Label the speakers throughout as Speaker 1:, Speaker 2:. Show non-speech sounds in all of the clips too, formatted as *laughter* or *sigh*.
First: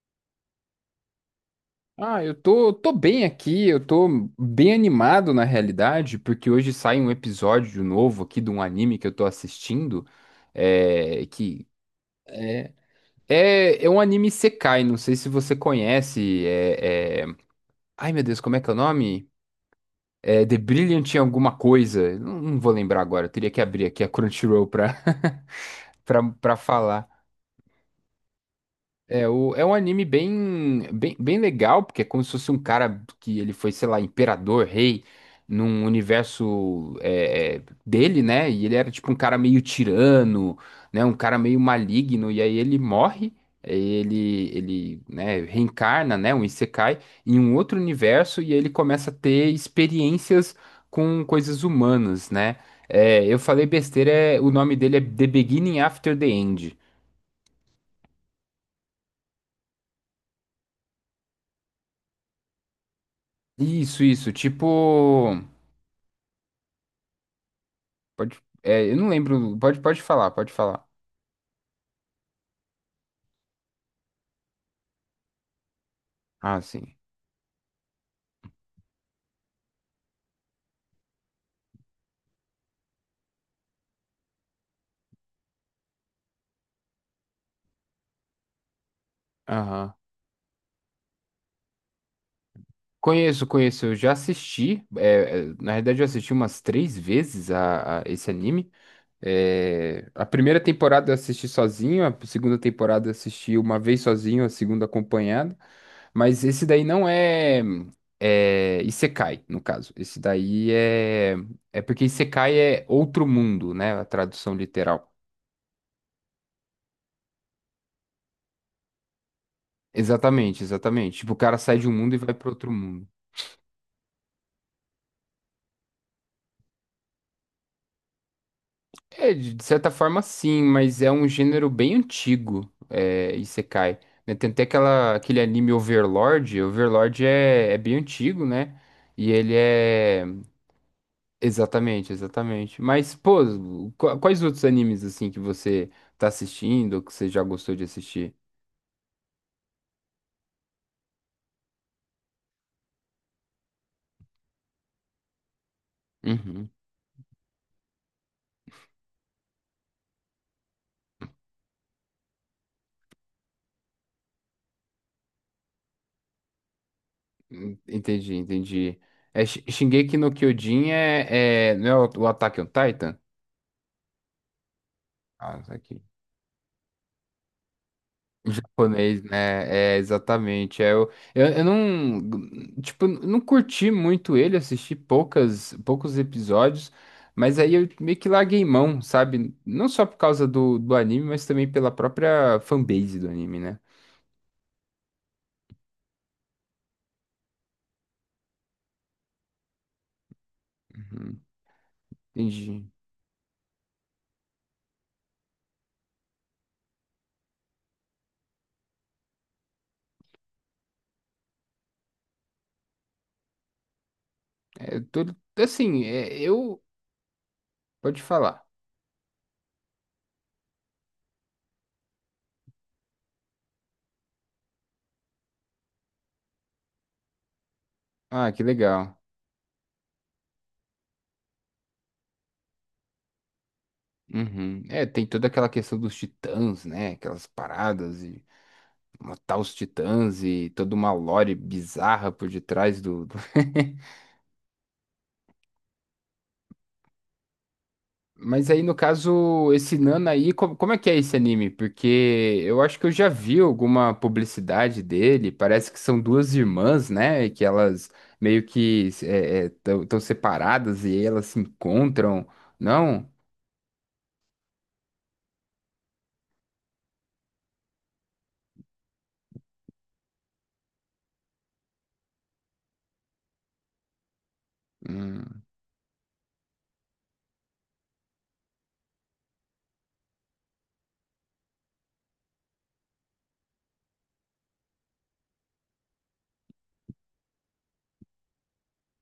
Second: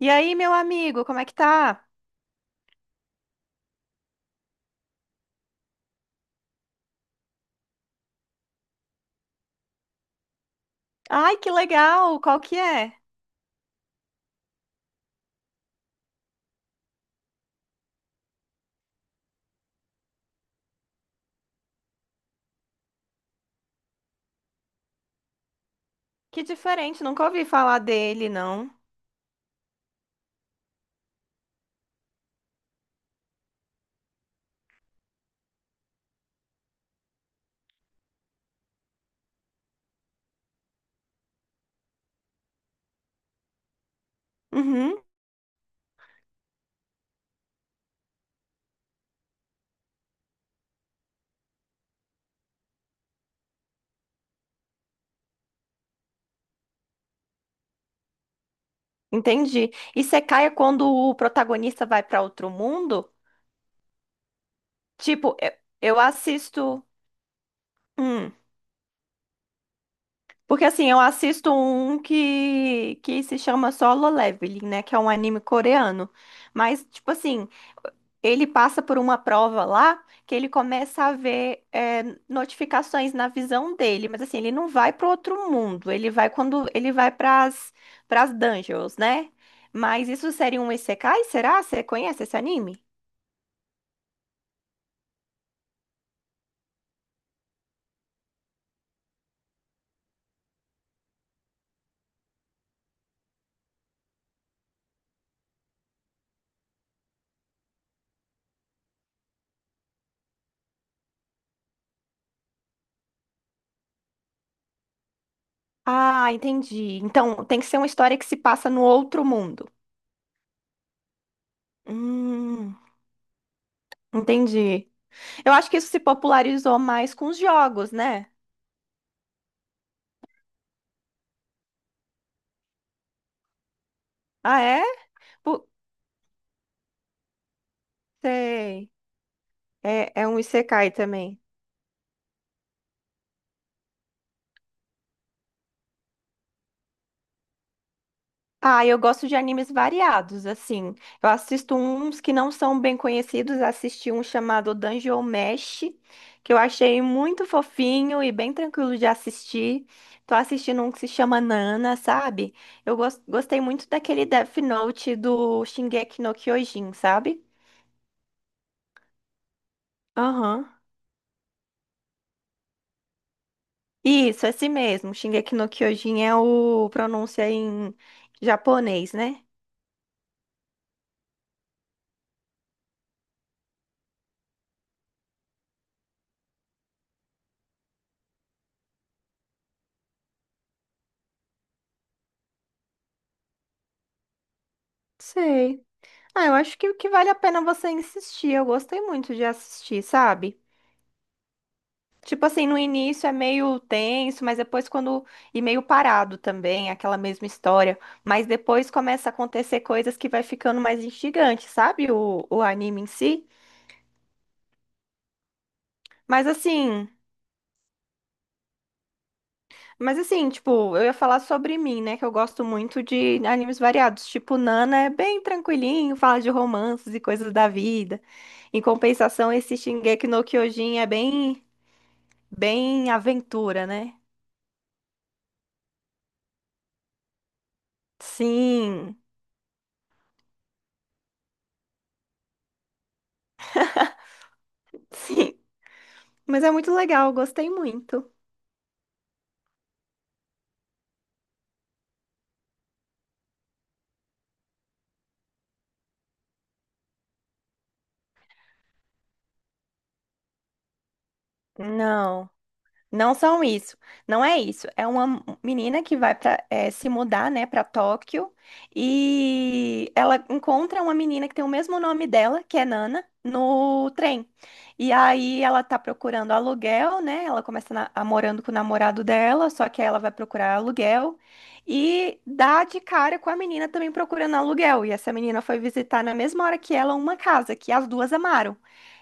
Speaker 1: E aí, meu amigo, como é que tá?
Speaker 2: Ah, eu tô bem aqui, eu tô bem animado na realidade, porque hoje sai um episódio novo aqui de um anime que eu tô assistindo, é,
Speaker 1: Ai, que
Speaker 2: que
Speaker 1: legal! Qual que é?
Speaker 2: é um anime Sekai, não sei se você conhece, Ai meu Deus, como é que é o nome? É The Brilliant em alguma coisa, não vou lembrar agora, eu teria que abrir aqui a Crunchyroll pra, *laughs*
Speaker 1: Que
Speaker 2: pra
Speaker 1: diferente,
Speaker 2: falar.
Speaker 1: nunca ouvi falar dele, não.
Speaker 2: É um anime bem legal, porque é como se fosse um cara que ele foi, sei lá, imperador, rei, num universo dele, né? E ele era tipo um cara meio tirano, né? Um cara meio maligno, e aí ele morre, aí ele,
Speaker 1: Uhum,
Speaker 2: ele, né, reencarna, né? Um Isekai, em um outro universo, e aí ele começa a ter experiências com coisas humanas, né? É, eu falei besteira, é, o nome dele é The Beginning After the End.
Speaker 1: entendi. E Secaia quando o protagonista vai pra outro mundo?
Speaker 2: Isso,
Speaker 1: Tipo,
Speaker 2: tipo.
Speaker 1: eu assisto. Hum,
Speaker 2: Pode, é, eu não lembro. Pode, pode
Speaker 1: porque
Speaker 2: falar.
Speaker 1: assim, eu assisto um que se chama Solo Leveling, né? Que é um anime coreano.
Speaker 2: Ah,
Speaker 1: Mas,
Speaker 2: sim.
Speaker 1: tipo assim, ele passa por uma prova lá que ele começa a ver notificações na visão dele, mas assim, ele não vai para outro mundo, ele vai quando ele vai para as dungeons, né?
Speaker 2: Aham.
Speaker 1: Mas isso seria um isekai, será? Você conhece esse anime?
Speaker 2: Conheço, conheço. Eu já assisti. É, é, na verdade, eu assisti umas três vezes a esse anime. É, a primeira temporada eu assisti sozinho, a segunda temporada eu assisti uma vez sozinho, a segunda acompanhado. Mas esse daí não é Isekai, no caso. Esse daí é. É porque Isekai é outro mundo, né? A tradução literal.
Speaker 1: Ah, entendi. Então, tem que ser uma história que se passa no outro mundo.
Speaker 2: Exatamente, exatamente. Tipo, o cara sai de um mundo e vai para outro
Speaker 1: Hum,
Speaker 2: mundo.
Speaker 1: entendi. Eu acho que isso se popularizou mais com os jogos, né?
Speaker 2: É, de certa forma sim, mas é um gênero bem antigo, é, Isekai. Né? Tem
Speaker 1: Ah,
Speaker 2: até
Speaker 1: é?
Speaker 2: aquela, aquele
Speaker 1: Pu-
Speaker 2: anime Overlord, Overlord é, é bem antigo, né?
Speaker 1: Sei.
Speaker 2: E ele
Speaker 1: É,
Speaker 2: é...
Speaker 1: é um isekai também.
Speaker 2: Exatamente, exatamente. Mas, pô, quais outros animes, assim, que você tá assistindo, ou que você já gostou de assistir?
Speaker 1: Ah, eu gosto de animes variados, assim. Eu assisto uns que não são bem conhecidos, assisti um chamado Dungeon Mesh, que eu
Speaker 2: Uhum.
Speaker 1: achei muito fofinho e bem tranquilo de assistir. Tô assistindo um que se chama Nana, sabe? Gostei muito daquele Death Note do Shingeki no Kyojin, sabe?
Speaker 2: Entendi, entendi. É, Shingeki no
Speaker 1: Aham.
Speaker 2: Kyojin é, é... Não é o Attack on Titan?
Speaker 1: Isso, esse mesmo. Shingeki
Speaker 2: Ah,
Speaker 1: no
Speaker 2: tá aqui.
Speaker 1: Kyojin é o pronúncia em japonês,
Speaker 2: Japonês,
Speaker 1: né?
Speaker 2: né? É, exatamente. É, eu não, tipo, não curti muito ele, assisti poucas, poucos episódios, mas aí eu meio que larguei mão, sabe? Não só por causa do anime, mas também pela própria fanbase do anime, né?
Speaker 1: Sei. Ah, eu acho que o que vale a pena é você insistir. Eu gostei muito de assistir, sabe?
Speaker 2: Uhum,
Speaker 1: Tipo assim, no
Speaker 2: entendi.
Speaker 1: início é meio tenso, mas depois quando. E meio parado também, aquela mesma história. Mas depois começa a acontecer coisas que vai ficando mais instigante, sabe? O anime em si.
Speaker 2: É, eu tô, assim, é,
Speaker 1: Mas
Speaker 2: eu...
Speaker 1: assim.
Speaker 2: Pode falar.
Speaker 1: Mas assim, tipo, eu ia falar sobre mim, né? Que eu gosto muito de animes variados. Tipo, Nana é bem tranquilinho, fala de romances e coisas da vida.
Speaker 2: Ah, que
Speaker 1: Em
Speaker 2: legal.
Speaker 1: compensação, esse Shingeki no Kyojin é bem. Bem aventura, né?
Speaker 2: Uhum. É, tem toda aquela questão dos titãs, né? Aquelas paradas e...
Speaker 1: Sim,
Speaker 2: matar os titãs e toda uma lore bizarra por detrás do. *laughs*
Speaker 1: sim. Mas é muito legal, gostei muito.
Speaker 2: Mas aí, no caso, esse Nana aí, como, é que é esse anime? Porque eu acho que eu já vi alguma publicidade dele. Parece que são duas irmãs, né? E que elas meio que estão separadas e elas se encontram.
Speaker 1: Não.
Speaker 2: Não?
Speaker 1: Não são isso, não é isso. É uma menina que vai para se mudar, né, para Tóquio e ela encontra uma menina que tem o mesmo nome dela, que é Nana, no trem. E
Speaker 2: Hum,
Speaker 1: aí ela tá procurando aluguel, né? Ela começa a morando com o namorado dela, só que aí ela vai procurar aluguel e dá de cara com a menina também procurando aluguel. E essa menina foi visitar na mesma hora que ela uma casa que as duas amaram.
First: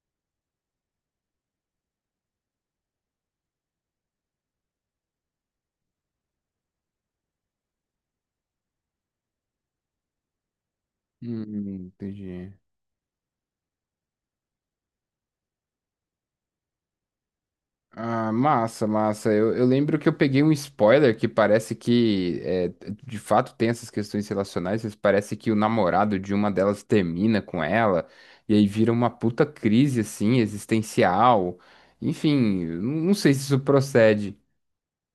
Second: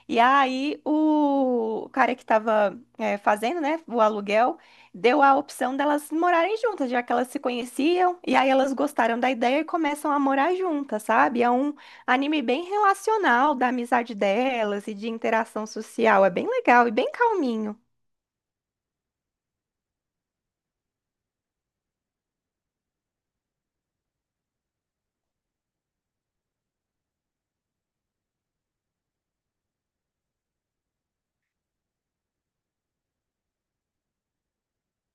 Speaker 1: E aí o cara que tava fazendo, né, o aluguel, deu a opção delas morarem juntas, já que elas se conheciam, e aí elas gostaram da ideia e começam a morar juntas, sabe? É um anime
Speaker 2: entendi.
Speaker 1: bem relacional da amizade delas e de interação social, é bem legal e bem calminho.
Speaker 2: Ah, massa, massa. Eu lembro que eu peguei um spoiler que parece que, é, de fato, tem essas questões relacionais, mas parece que o namorado de uma delas termina com ela, e aí vira uma puta crise, assim, existencial. Enfim, eu não sei se isso procede.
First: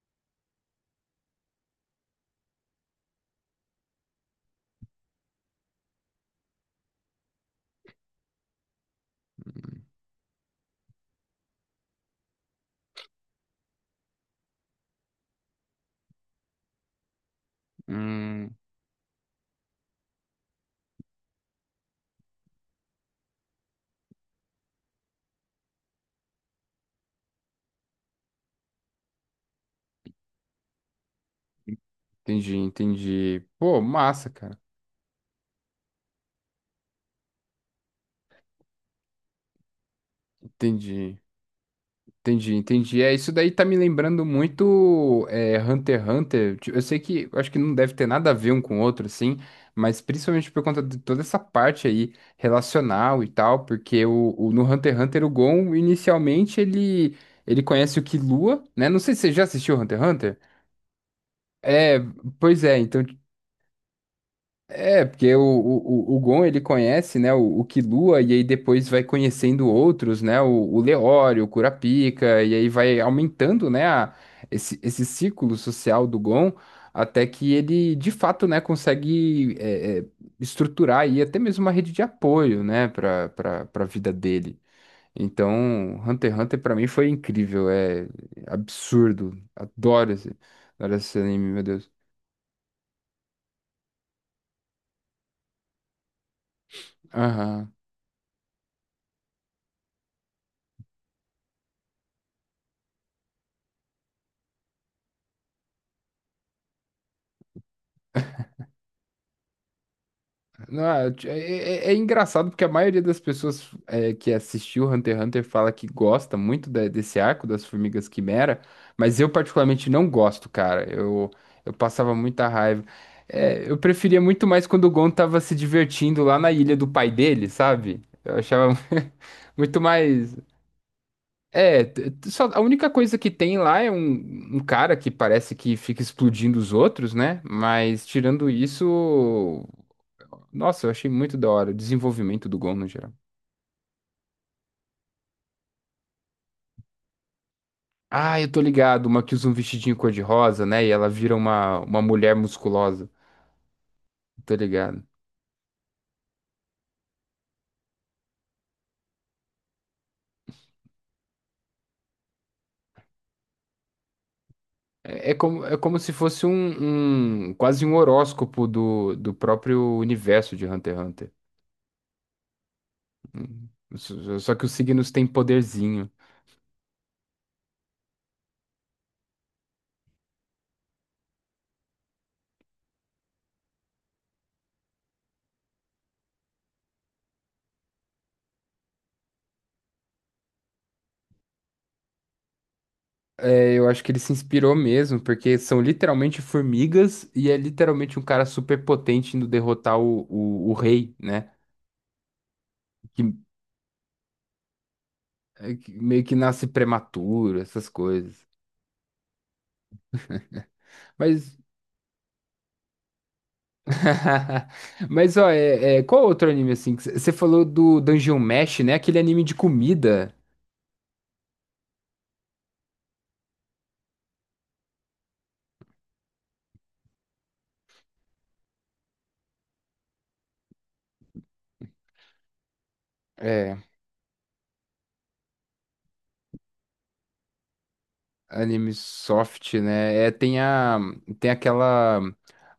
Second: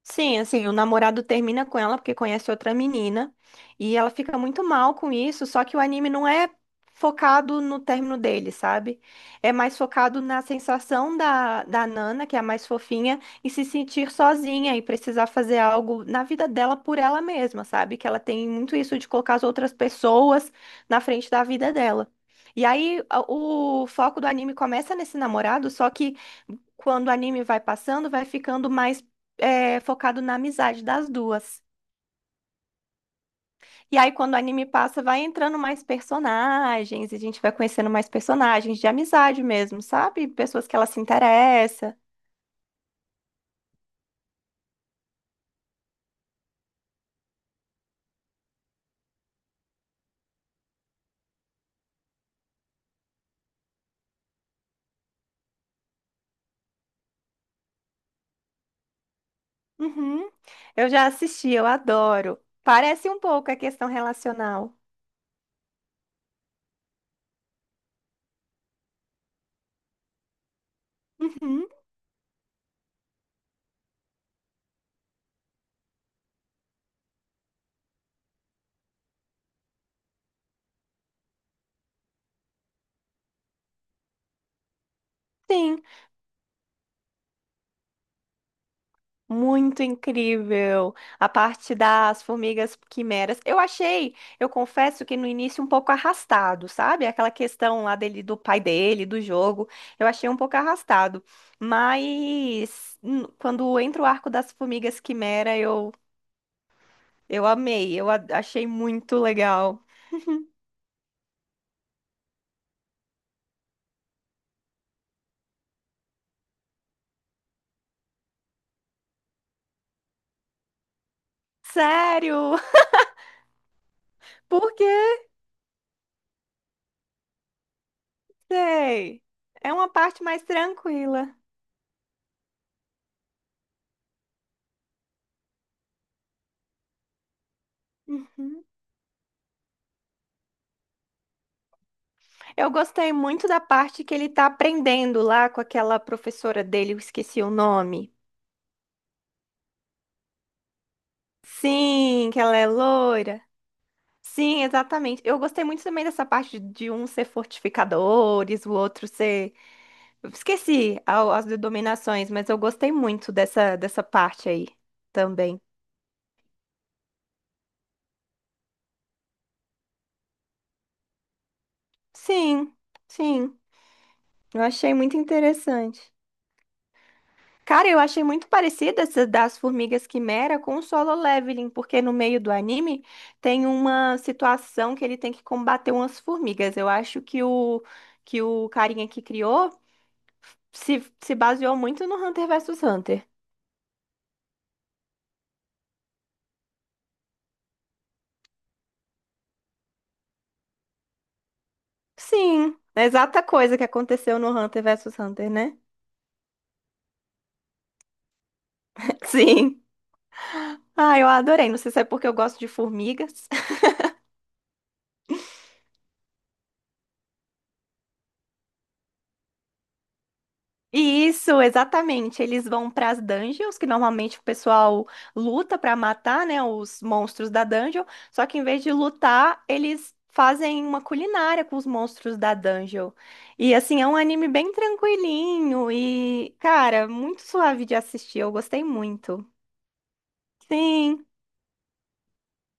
Speaker 1: Sim, assim, o namorado termina com ela porque conhece outra menina e ela fica muito mal com isso, só que o anime não é focado no término dele, sabe? É mais focado na sensação da Nana, que é a mais fofinha, e se sentir sozinha e precisar fazer algo na vida dela por ela mesma, sabe? Que ela tem
Speaker 2: Hum,
Speaker 1: muito isso de colocar as outras pessoas na frente da vida dela. E aí o foco do anime começa nesse namorado, só que quando o anime vai passando, vai ficando mais focado na amizade das duas.
Speaker 2: entendi, entendi. Pô,
Speaker 1: E aí,
Speaker 2: massa,
Speaker 1: quando o
Speaker 2: cara.
Speaker 1: anime passa, vai entrando mais personagens, e a gente vai conhecendo mais personagens de amizade mesmo, sabe? Pessoas que ela se
Speaker 2: Entendi.
Speaker 1: interessa.
Speaker 2: Entendi, entendi. É, isso daí tá me lembrando muito é, Hunter x Hunter. Tipo, eu sei que eu acho que não deve ter nada a ver um com o outro, assim, mas principalmente por conta de toda essa parte aí relacional e tal, porque no Hunter x Hunter o Gon inicialmente ele conhece o Killua, né? Não sei se você já assistiu Hunter x
Speaker 1: Uhum.
Speaker 2: Hunter.
Speaker 1: Eu já assisti, eu
Speaker 2: É,
Speaker 1: adoro.
Speaker 2: pois é, então
Speaker 1: Parece um pouco a questão relacional.
Speaker 2: é, porque o Gon ele conhece, né, o Killua, e aí depois vai conhecendo outros, né, o Leório, o
Speaker 1: Uhum.
Speaker 2: Kurapika, e aí vai aumentando, né, esse círculo social do Gon, até que ele, de fato, né, consegue estruturar aí até mesmo uma rede de apoio, né, para a vida dele.
Speaker 1: Sim.
Speaker 2: Então, Hunter x Hunter pra mim foi incrível, é absurdo,
Speaker 1: Muito
Speaker 2: adoro
Speaker 1: incrível.
Speaker 2: esse
Speaker 1: A
Speaker 2: anime, meu
Speaker 1: parte
Speaker 2: Deus.
Speaker 1: das formigas quimeras. Eu achei, eu confesso que no início um pouco arrastado, sabe? Aquela
Speaker 2: Aham.
Speaker 1: questão lá dele, do pai dele, do jogo. Eu achei um pouco arrastado. Quando entra o arco das formigas quimera, eu amei. Achei muito legal.
Speaker 2: Não, é engraçado porque a maioria das pessoas é, que assistiu Hunter x Hunter fala que gosta muito desse arco das Formigas Quimera, mas eu particularmente não gosto, cara. Eu passava muita
Speaker 1: Sério?
Speaker 2: raiva. É, eu preferia muito
Speaker 1: *laughs*
Speaker 2: mais
Speaker 1: Por
Speaker 2: quando o Gon
Speaker 1: quê?
Speaker 2: tava se divertindo lá na ilha do pai dele, sabe? Eu achava
Speaker 1: Sei.
Speaker 2: *laughs*
Speaker 1: É
Speaker 2: muito
Speaker 1: uma parte
Speaker 2: mais.
Speaker 1: mais tranquila.
Speaker 2: É, só, a única coisa que tem lá é um, um cara que parece que fica explodindo os outros, né? Mas tirando
Speaker 1: Uhum.
Speaker 2: isso. Nossa, eu achei muito da hora. O desenvolvimento do
Speaker 1: Eu
Speaker 2: Gon no
Speaker 1: gostei
Speaker 2: geral.
Speaker 1: muito da parte que ele tá aprendendo lá com aquela professora dele, eu esqueci o nome.
Speaker 2: Ah, eu tô ligado. Uma que usa um vestidinho cor-de-rosa, né? E ela vira uma
Speaker 1: Sim,
Speaker 2: mulher
Speaker 1: que ela é
Speaker 2: musculosa.
Speaker 1: loira.
Speaker 2: Tô
Speaker 1: Sim,
Speaker 2: ligado.
Speaker 1: exatamente. Eu gostei muito também dessa parte de um ser fortificadores, o outro ser. As denominações, mas eu gostei muito dessa parte aí também.
Speaker 2: É como se fosse um, quase um horóscopo do próprio universo de Hunter x Hunter.
Speaker 1: Sim, sim.
Speaker 2: Hum, só
Speaker 1: Eu
Speaker 2: que os
Speaker 1: achei
Speaker 2: signos
Speaker 1: muito
Speaker 2: têm poderzinho.
Speaker 1: interessante. Cara, eu achei muito parecida essa das Formigas Quimera com o Solo Leveling, porque no meio do anime tem uma situação que ele tem que combater umas formigas. Eu acho que que o carinha que criou se baseou muito no Hunter vs Hunter.
Speaker 2: É, eu acho que ele se inspirou mesmo, porque são literalmente formigas e é literalmente um cara super potente indo derrotar o rei, né?
Speaker 1: Sim, é a
Speaker 2: Que
Speaker 1: exata coisa que aconteceu no Hunter vs Hunter,
Speaker 2: é
Speaker 1: né?
Speaker 2: que meio que nasce prematuro, essas coisas.
Speaker 1: *laughs* Sim. Ah, eu
Speaker 2: Mas,
Speaker 1: adorei. Não sei se é porque eu gosto de formigas.
Speaker 2: *laughs* mas ó, qual outro anime assim? Você falou do Dungeon Mesh, né? Aquele anime de comida.
Speaker 1: Isso, exatamente. Eles vão para as dungeons, que normalmente o pessoal luta para matar, né, os monstros da dungeon. Só que em vez de lutar, eles fazem uma culinária com os monstros da dungeon. E
Speaker 2: É,
Speaker 1: assim, é um anime bem tranquilinho e, cara, muito suave de assistir. Eu gostei
Speaker 2: anime
Speaker 1: muito.
Speaker 2: soft, né? É, tem a,
Speaker 1: Sim.
Speaker 2: tem aquela,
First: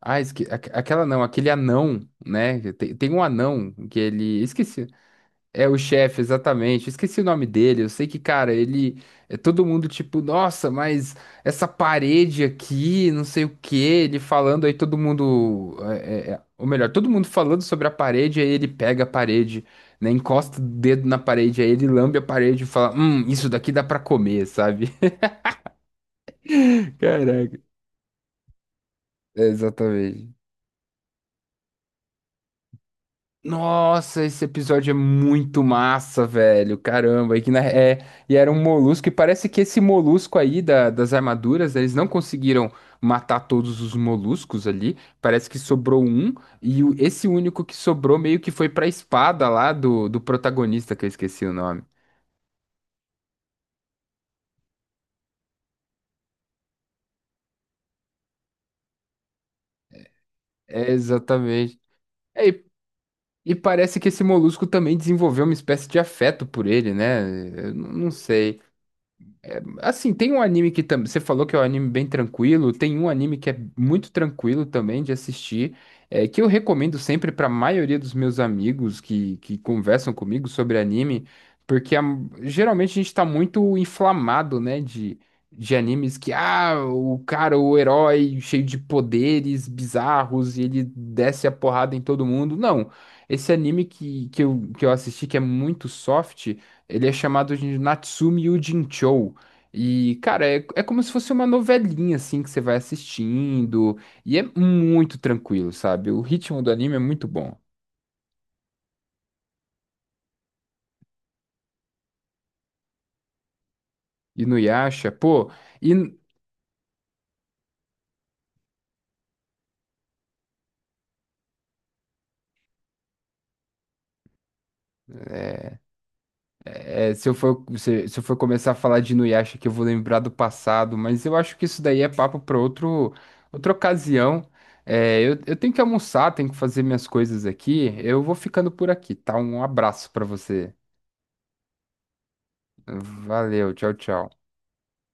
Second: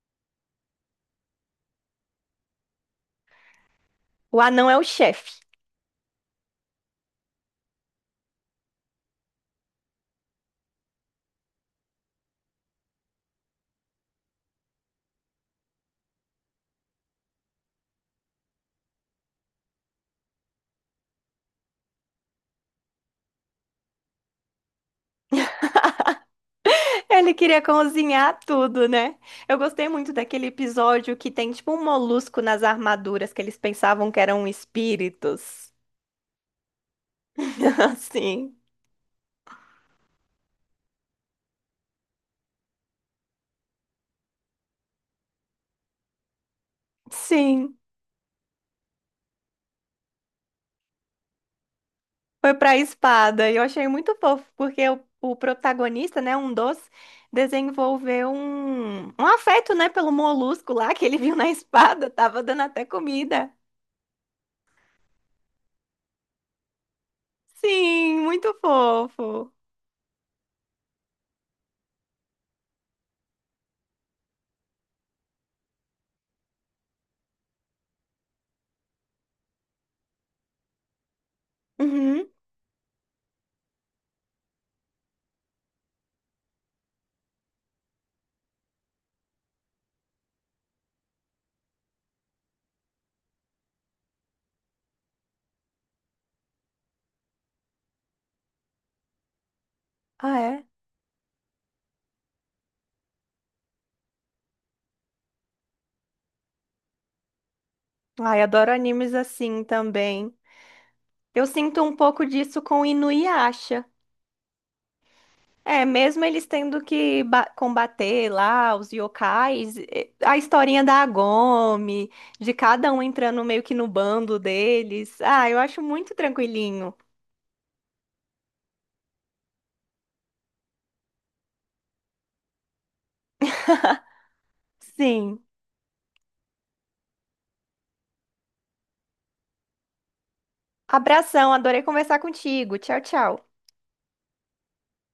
Speaker 2: ah, esque, aquela não, aquele anão, né? Tem um anão que
Speaker 1: O
Speaker 2: ele,
Speaker 1: anão é o
Speaker 2: esqueci.
Speaker 1: chefe.
Speaker 2: É o chefe, exatamente. Eu esqueci o nome dele. Eu sei que, cara, ele é todo mundo tipo, nossa, mas essa parede aqui, não sei o quê. Ele falando, aí todo mundo, ou melhor, todo mundo falando sobre a parede, aí ele pega a parede, né, encosta o dedo na parede, aí ele lambe a parede e fala, isso daqui dá pra comer, sabe? *laughs*
Speaker 1: *laughs* Ele
Speaker 2: Caraca.
Speaker 1: queria cozinhar tudo, né?
Speaker 2: É,
Speaker 1: Eu gostei muito
Speaker 2: exatamente.
Speaker 1: daquele episódio que tem tipo um molusco nas armaduras que eles pensavam que
Speaker 2: Nossa, esse
Speaker 1: eram
Speaker 2: episódio é muito
Speaker 1: espíritos.
Speaker 2: massa, velho. Caramba, e,
Speaker 1: *laughs*
Speaker 2: e era
Speaker 1: Sim,
Speaker 2: um molusco, e parece que esse molusco aí das armaduras, eles não conseguiram matar todos os moluscos ali. Parece que sobrou um, e esse único que
Speaker 1: sim.
Speaker 2: sobrou meio que foi pra espada lá do protagonista, que eu esqueci o nome.
Speaker 1: Foi pra espada. E eu achei muito fofo, porque o protagonista, né, desenvolveu um afeto, né, pelo molusco
Speaker 2: É,
Speaker 1: lá que ele viu na
Speaker 2: exatamente.
Speaker 1: espada. Tava
Speaker 2: É,
Speaker 1: dando até comida.
Speaker 2: e parece que esse molusco também desenvolveu uma espécie de afeto por ele, né? Eu não
Speaker 1: Sim, muito
Speaker 2: sei.
Speaker 1: fofo.
Speaker 2: Assim, tem um anime que também. Você falou que é um anime bem tranquilo. Tem um anime que é muito tranquilo também de assistir. É, que eu recomendo sempre para a maioria dos meus amigos que conversam comigo sobre anime. Porque
Speaker 1: Uhum.
Speaker 2: geralmente a gente tá muito inflamado, né? De animes que, ah, o cara, o herói cheio de poderes bizarros e ele desce a porrada em todo mundo. Não. Esse anime que eu assisti, que é muito soft, ele é chamado de Natsume Yuujinchou. E,
Speaker 1: Ah,
Speaker 2: cara, é,
Speaker 1: é?
Speaker 2: é como se fosse uma novelinha, assim, que você vai assistindo. E é muito tranquilo, sabe? O ritmo do anime é muito bom.
Speaker 1: Ai, adoro animes assim também. Eu sinto um pouco disso com Inuyasha.
Speaker 2: E no Yasha, pô,
Speaker 1: É,
Speaker 2: e,
Speaker 1: mesmo eles tendo que combater lá os yokais, a historinha da Agome, de cada um entrando meio que no bando deles. Ah, eu acho muito tranquilinho.
Speaker 2: é, se, se eu for começar a falar de Inuyasha que eu vou lembrar do passado, mas eu acho que isso daí é papo para outro, outra ocasião. É,
Speaker 1: Sim.
Speaker 2: eu tenho que almoçar, tenho que fazer minhas coisas aqui. Eu vou ficando por aqui, tá? Um abraço para você.
Speaker 1: Abração, adorei conversar contigo. Tchau, tchau.
Speaker 2: Valeu, tchau, tchau.